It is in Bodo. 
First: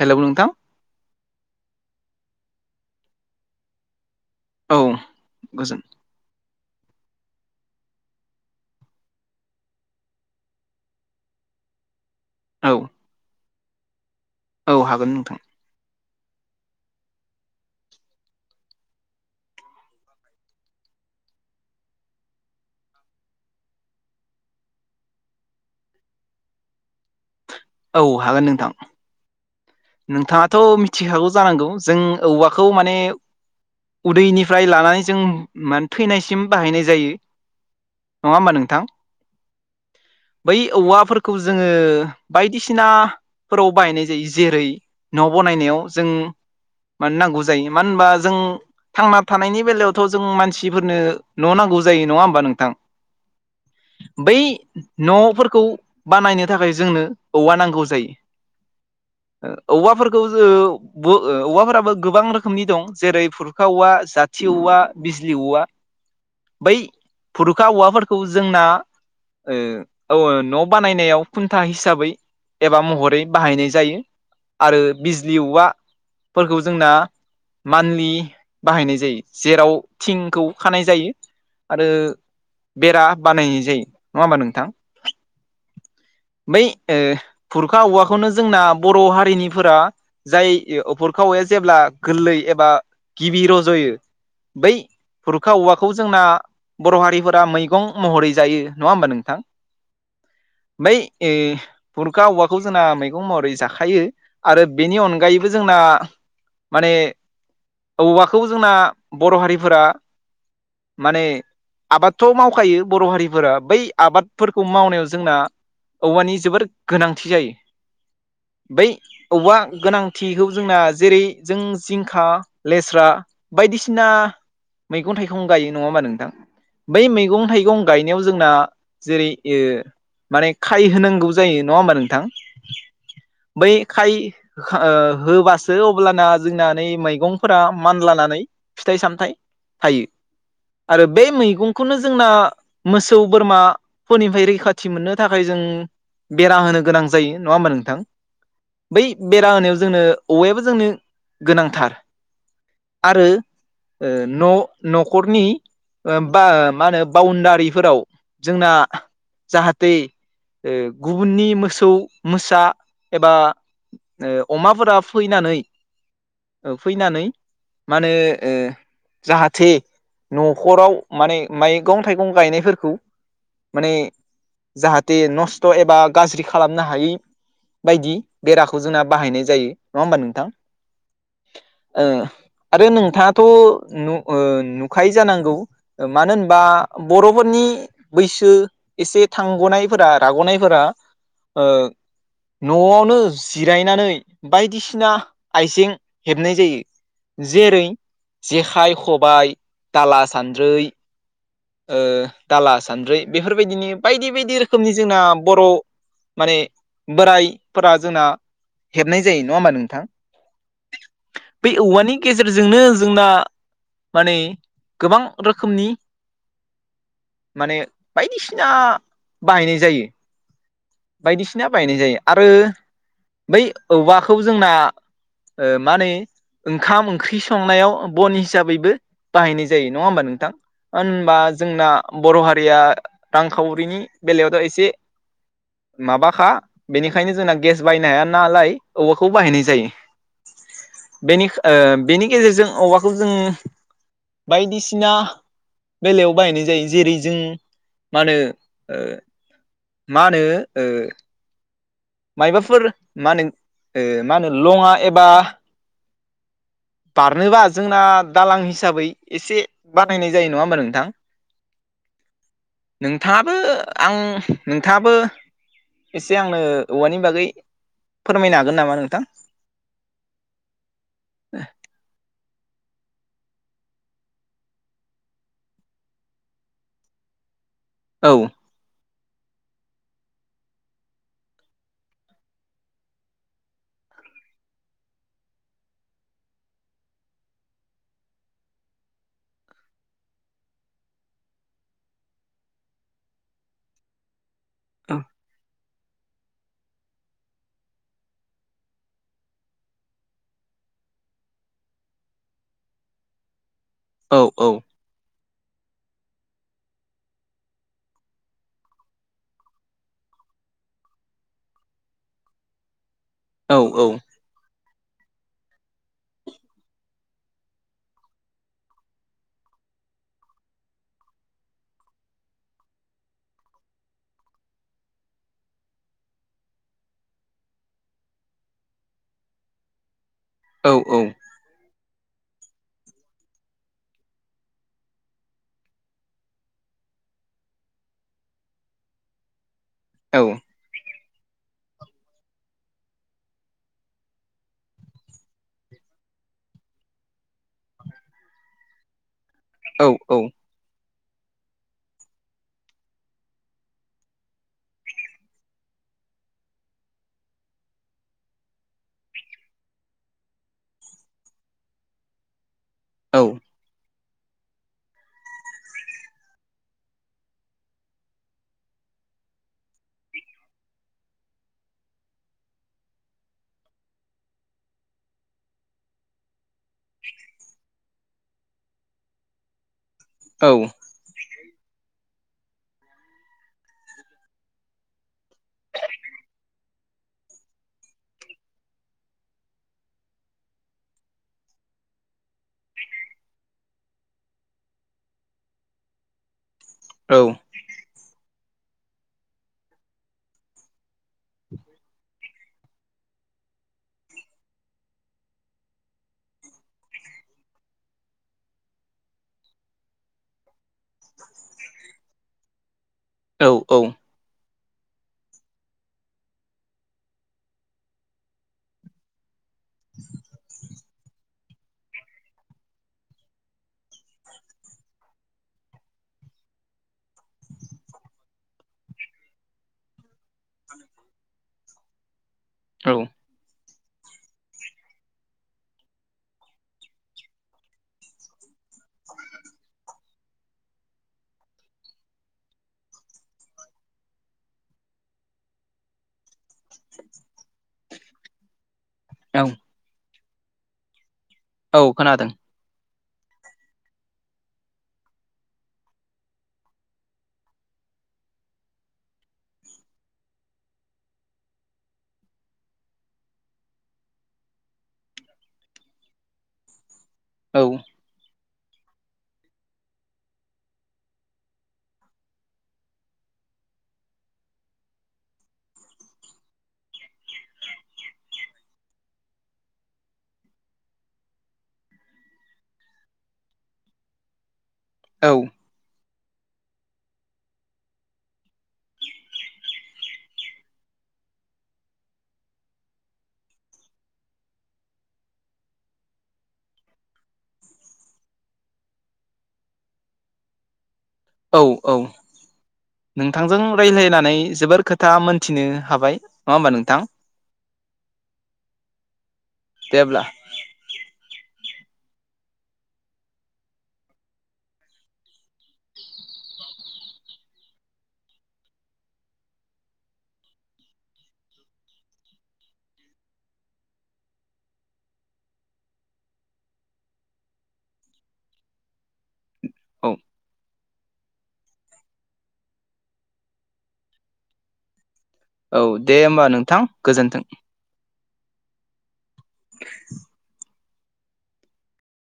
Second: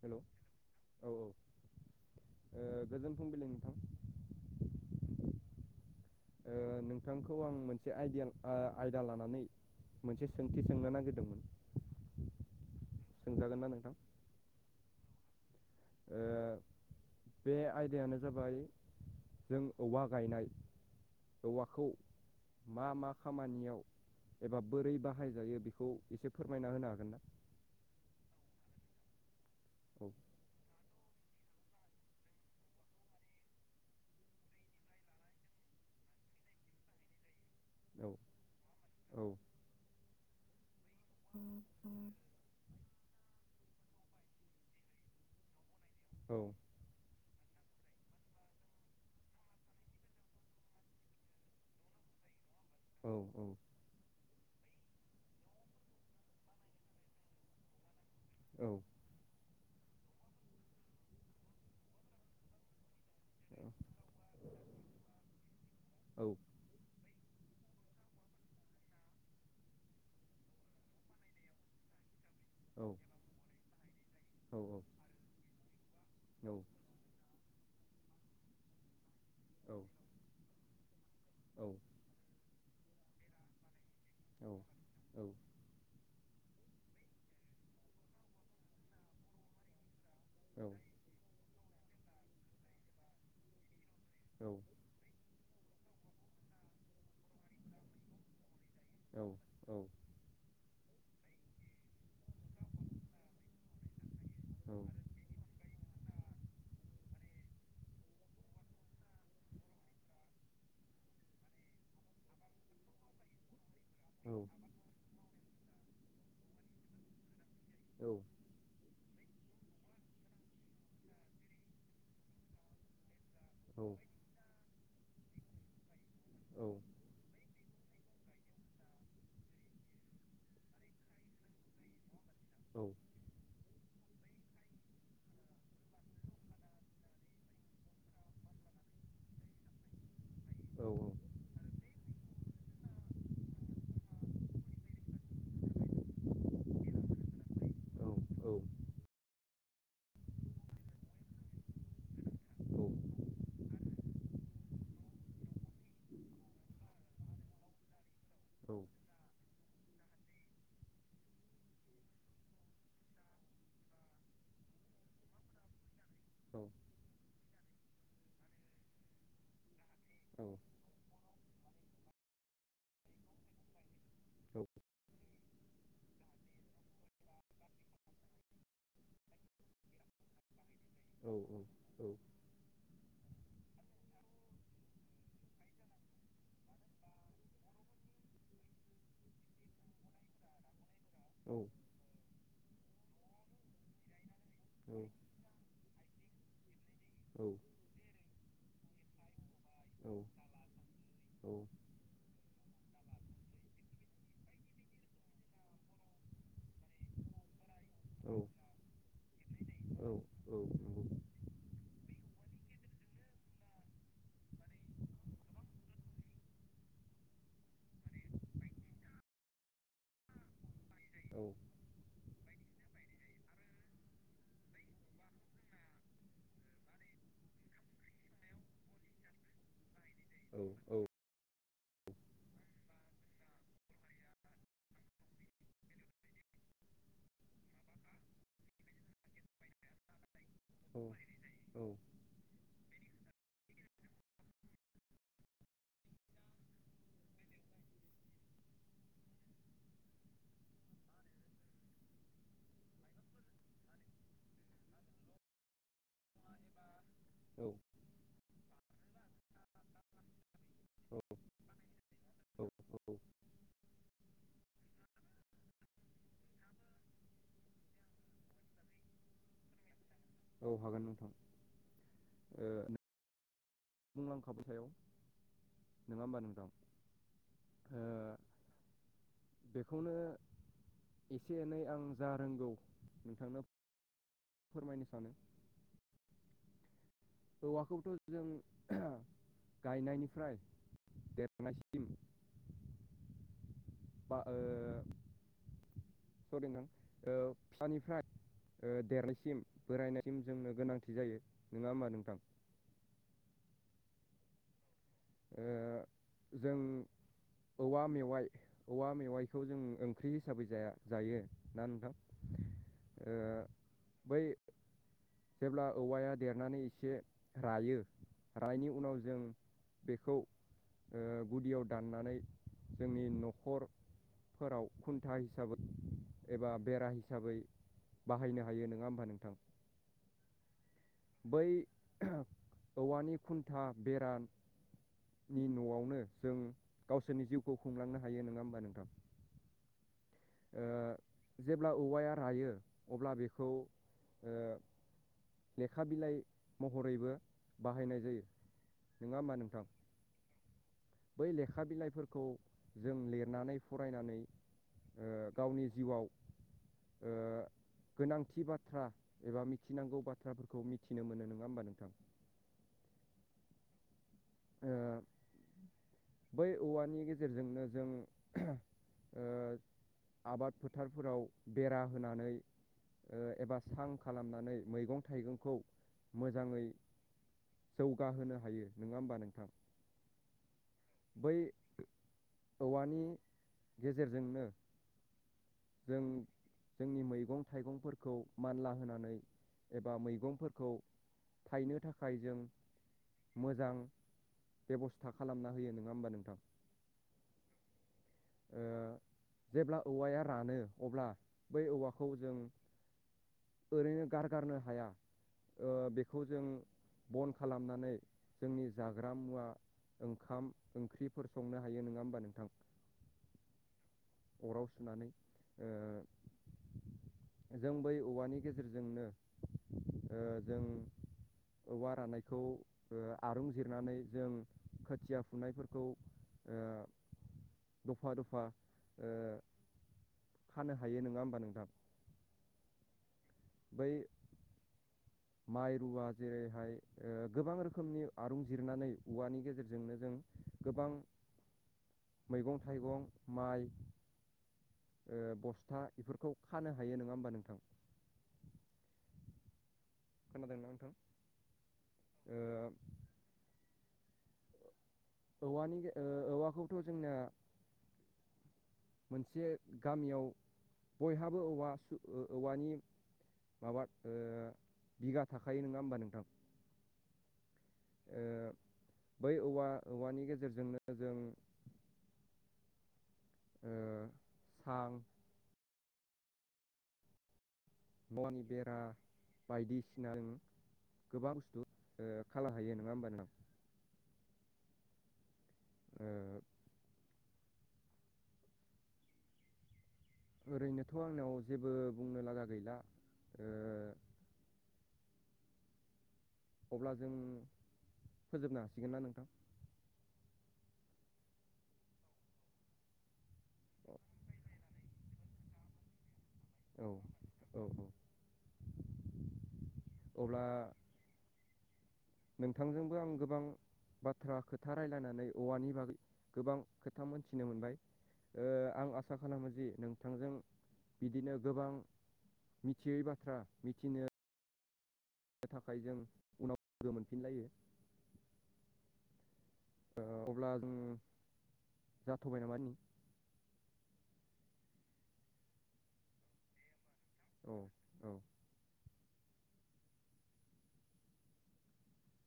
हेलौ हेल' औ नोंथां औ ओ गोजोन फुंबिलि नोंथां। औ गोजोन ओ नोंथांखौ आं मोनसे आइदिया आयदा लानानै मोनसे सोंथि सोंनो नागिरदोंमोन। औ। सोंजागोन ना नोंथां? औ हागोन नोंथां। ओ बे आयदायानो जाबाय जों औवा गायनाय औवाखौ मा- मा खामानियाव एबा बोरै बाहायजायो बेखौ एसे फोरमायना होनो हागोन ना? औ हागोन नोंथां। नोंथाङाथ' मिथिखागौ जानांगौ जों औवाखौ माने उनदैनिफ्राय लानानै जों माने थैनायसिम बाहायनाय जायो। औ। नङा होमबा नोंथां औ बै औवाफोरखौ जोङो बायदिसिनाफोराव बाहायनाय जायो जेरै न' बनायनायाव जों माने नांगौ जायो मानो होनबा जों थांना थानायनि बेलायावथ' जों मानसिफोरनो न' नांगौ जायो नङा होमबा नोंथां औ औ बै न'फोरखौ बानायनो थाखाय जोंनो औवा नांगौ जायो औ औवाफोरखौ औवाफोराबो गोबां रोखोमनि दं जेरै खुरखा औवा, जाथि औवा, बिजलि औवा। औ बै बुरुखा औवाफोरखौ जोंना औ न' बानायनायाव खुन्था हिसाबै एबा औ महरै बाहायनाय जायो। औ औ आरो बिजलि औवाफोरखौ जोंना मान्थलि बाहायनाय जायो। औ जेराव थिंखौ खानाय जायो आरो बेरा बानायनाय जायो। नङा होमबा? नोंथां बै बुरखा औवाखौनो जोंना बर' हारिनिफोरा जाय [unintelligible] [unintelligible] जेब्ला गोरलै एबा गिबि रज'यो बै हुरुखा औवाखौ जोंना बर' हारिफोरा मैगं महरै जायो नङा होमबा नोंथां बै ओ बुरखा औवाखौ जोंना मैगं महरै जाखायो थायो आरो बेनि अनगायैबो जोंना माने औवाखौ जोंना बर' हारिफोरा माने आबादथ' मावखायो बर' हारिफोरा बै आबादफोरखौ मावनायाव जोंना औवानि जोबोर गोनांथि जायो औ बै औवा गोनांथिखौ जोंना जेरै जों जिंखा लेस्रा औ बायदिसिना मैगं थाइगं गायो नङा होमबा नोंथां औ बै मैगं थाइगं गायनायाव जोंना जेरै ओ माने खाय होनांगौ जायो नङा होमबा नोंथां औ बै खाय होबासो अब्लाना जोंना नै मैगंफोरा मानलानानै फिथाइ सामथाय थायो आरो बे मैगं खौनो जोंना मोसौ बोरमाफोरनिफ्राय रैखाथि मोननो थाखाय जों बेरा होनो गोनां जायो नङा होमबा नोंथां बै बेरा होनायाव जोंनो औवायाबो जोंनो गोनांथार आरो न' न'खरनि ओ बा मा होनो बाउनदारिफोराव जोंना जाहाथे ओ गुबुननि मोसौ मोसा एबा ओ अमाफोरा फैनानै ओ फैनानै माहोनो ओ जाहाथे न'खराव माने मैगं थाइगं गायनायफोरखौ माने जाहाथे नस्थ' एबा गाज्रि खालामनो हायै बायदि बेराखौ जोंना बाहायनाय जायो नङा होमबा नोंथां औ औ ओ आरो नोंथाङाथ' नु ओ नुखाय जानांगौ मानो होनबा बर'फोरनि बैसो एसे थांग'नायफोरा राग'नायफोरा ओ न'आवनो जिरायनानै बायदिसिना आइजें हेबनाय जायो जेरै जेखाइ खबाय दाला सान्द्रै ओ दाला सान्द्रै बेफोरबायदिनि बायदि बायदि रोखोमनि जोंना बर' माने बोरायफोरा जोंना हेबनाय जायो नङा होमबा नोंथां बे औवानि गेजेरजोंनो जोंना माने गोबां रोखोमनि माने बायदिसिना बाहायनाय जायो। बायदिसिना बायनाय जायो आरो बै औवाखौ जोंना ओ मानैै ओंखाम ओंख्रि संनायाव बन हिसाबैबो बाहायनाय जायो नङा होमबा औ नोंथां? मानो होनबा जोंना बर' हारिया रांखावरिनि बेलायावथ' एसे माबाखा बेनिखायनो जोंना गेस बायनो हाया नालाय औवाखौ बाहायनाय जायो। बेनि ओ औ बेनि गेजेरजों औवाखौ जों बायदिसिना बेलायाव बाहायनाय जायो जेरै जों मा होनो मा होनो ओ मायबाफोर मा होनो ओ मा होनो लङा एबा बारनोबा जोंना दालां हिसाबै एसे बानायनाय जायो नङा होमबा नोंथां नोंथाङाबो आं नोंथाङाबो एसे आंनो औवानि बागै फोरमायनो हागोन नामा नोंथां औ हागोन नोंथां [inaudible] ओ बुंलांखाबाय थायाव नोङा होमबा नोंथां। ओ औ बेखौनो एसे एनै आं जा रोंगौ नोंथांनो फोरमायनो सानो। औवाखौबोथ' जों गायनायनिफ्राय देरनायसिम ओ औ सरि नों फिसानिफ्राय ओ देरनायसिम बोरायनायसिम जोंनो गोनांथि जायो नङा होमबा नोंथां? औ औ ओ जों औवा मेवाइ औवा मेवाइखौ जों ओंख्रि हिसाबै जाया जायो ना नोंथां। ओ औ औ बै जेब्ला औवाया देरनानै एसे रायो रानायनि उनाव जों बेखौ ओ गुदियाव दाननानै जोंनि न'खर फोराव खुन्था हिसाबै एबा बेरा हिसाबै बाहायनो हायो नोङा होमबा नोंथां औ औ बै औवानि खुन्था बेरा नि न'आवनो जों गावसोरनि जिउखौ खुंलांनो हायो नोङा होमबा नोंथां? औ ओ जेब्ला औवाया रायो अब्ला बेखौ ओ लेखा बिलाइ महरैबो बाहायनाय जायो नोङा होमबा नोंथां? औ औ बै लेखा बिलाइफोरखौ जों लिरनानै फरायनानै ओ गावनि जिउआव ओ गोनांथि बाथ्रा एबा मिथिनांगौ बा बाथ्राफोरखौ मिथिनो मोनो नोङा होमबा नोंथां? औ ओ बै औवानि गेजेरजोंनो जों ओ आबाद फोथारफोराव बेरा होनानै ओ एबा सां खालामनानै मै जौगाहोनो हायो नङा होमबा नोंथां औ बै औवानि गेजेरजोंनो जों जोंनि मैगं थाइगंफोरखौ मानला होनानै एबा मैगंफोरखौ थायनो थाखाय जों मोजां बेब'स्था खालामना होयो नङा होमबा नोंथां औ ओ जेब्ला औवाया रानो अब्ला बै औवाखौ जों ओरैनो गारगारनो हाया ओ बेखौ जों बन खालामनानै जोंनि जाग्रा मुवा ओंखाम ओंख्रिफोर संनो हायो नोङा होमबा नोंथां? औ औ अराव सुनानै ओ जों बै औवानि गेजेरजोंनो ओ जों औवा रानायखौ ओ आरुं जिरनानै जों खोथिया फुनायफोरखौ ओ दफा दफा ओ खानो हायो नङा होमबा नोंथा? औ बै माइ रुवा जेरैहाय ओ गोबां रोखोमनि आरुं जिरनानै औवानि गेजेरजोंनो जों गोबां मैगं थाइगं माइ ओ बस्था बेफोरखौ खानो हायो नङा होमबा नोंथां? औ खोनादोंना नोंथां? औ खोनादों ओ औवानि ओ औवाखौथ' जोंनाया मोनसे गामियाव बयहाबो औवा सु औवानि माबा ओ बिगा थाखायो नङा होमबा नोंथां? औ ओ बै औवा औवानि गेजेरजोंनो जों औ थां बन बेरा बायदिसिनानि गोबां बुस्थु खानो हायो नङा होमबा नोंथां? औ ओ ओरैनोथ' आंनाव जेबो बुंनो लागा गैला ओ अब्ला जों फोजोबनो हासिगोन ना नोंथां? औ औ नोंथांजों रायज्लायनानै जोबोर खोथा मोनथिनो हाबाय नङा होमबा औ नोंथां औ औ अब्ला नोंथांजोंबो आं गोबां बाथ्रा खोथा रायजलायनानै औवानि बागै गोबां खोथा मोनथिनो मोनबाय ओ आं आसा खालामो जि नोंथांजों बिदिनो गोबां मिथियै बाथ्रा मिथिनो थाखाय जों उनाव लोगो मोनफिनलायो ओ औ अब्ला जों जाथ'बाय औ दे होमबा नोंथां गोजोन्थों औ औ [inaudible]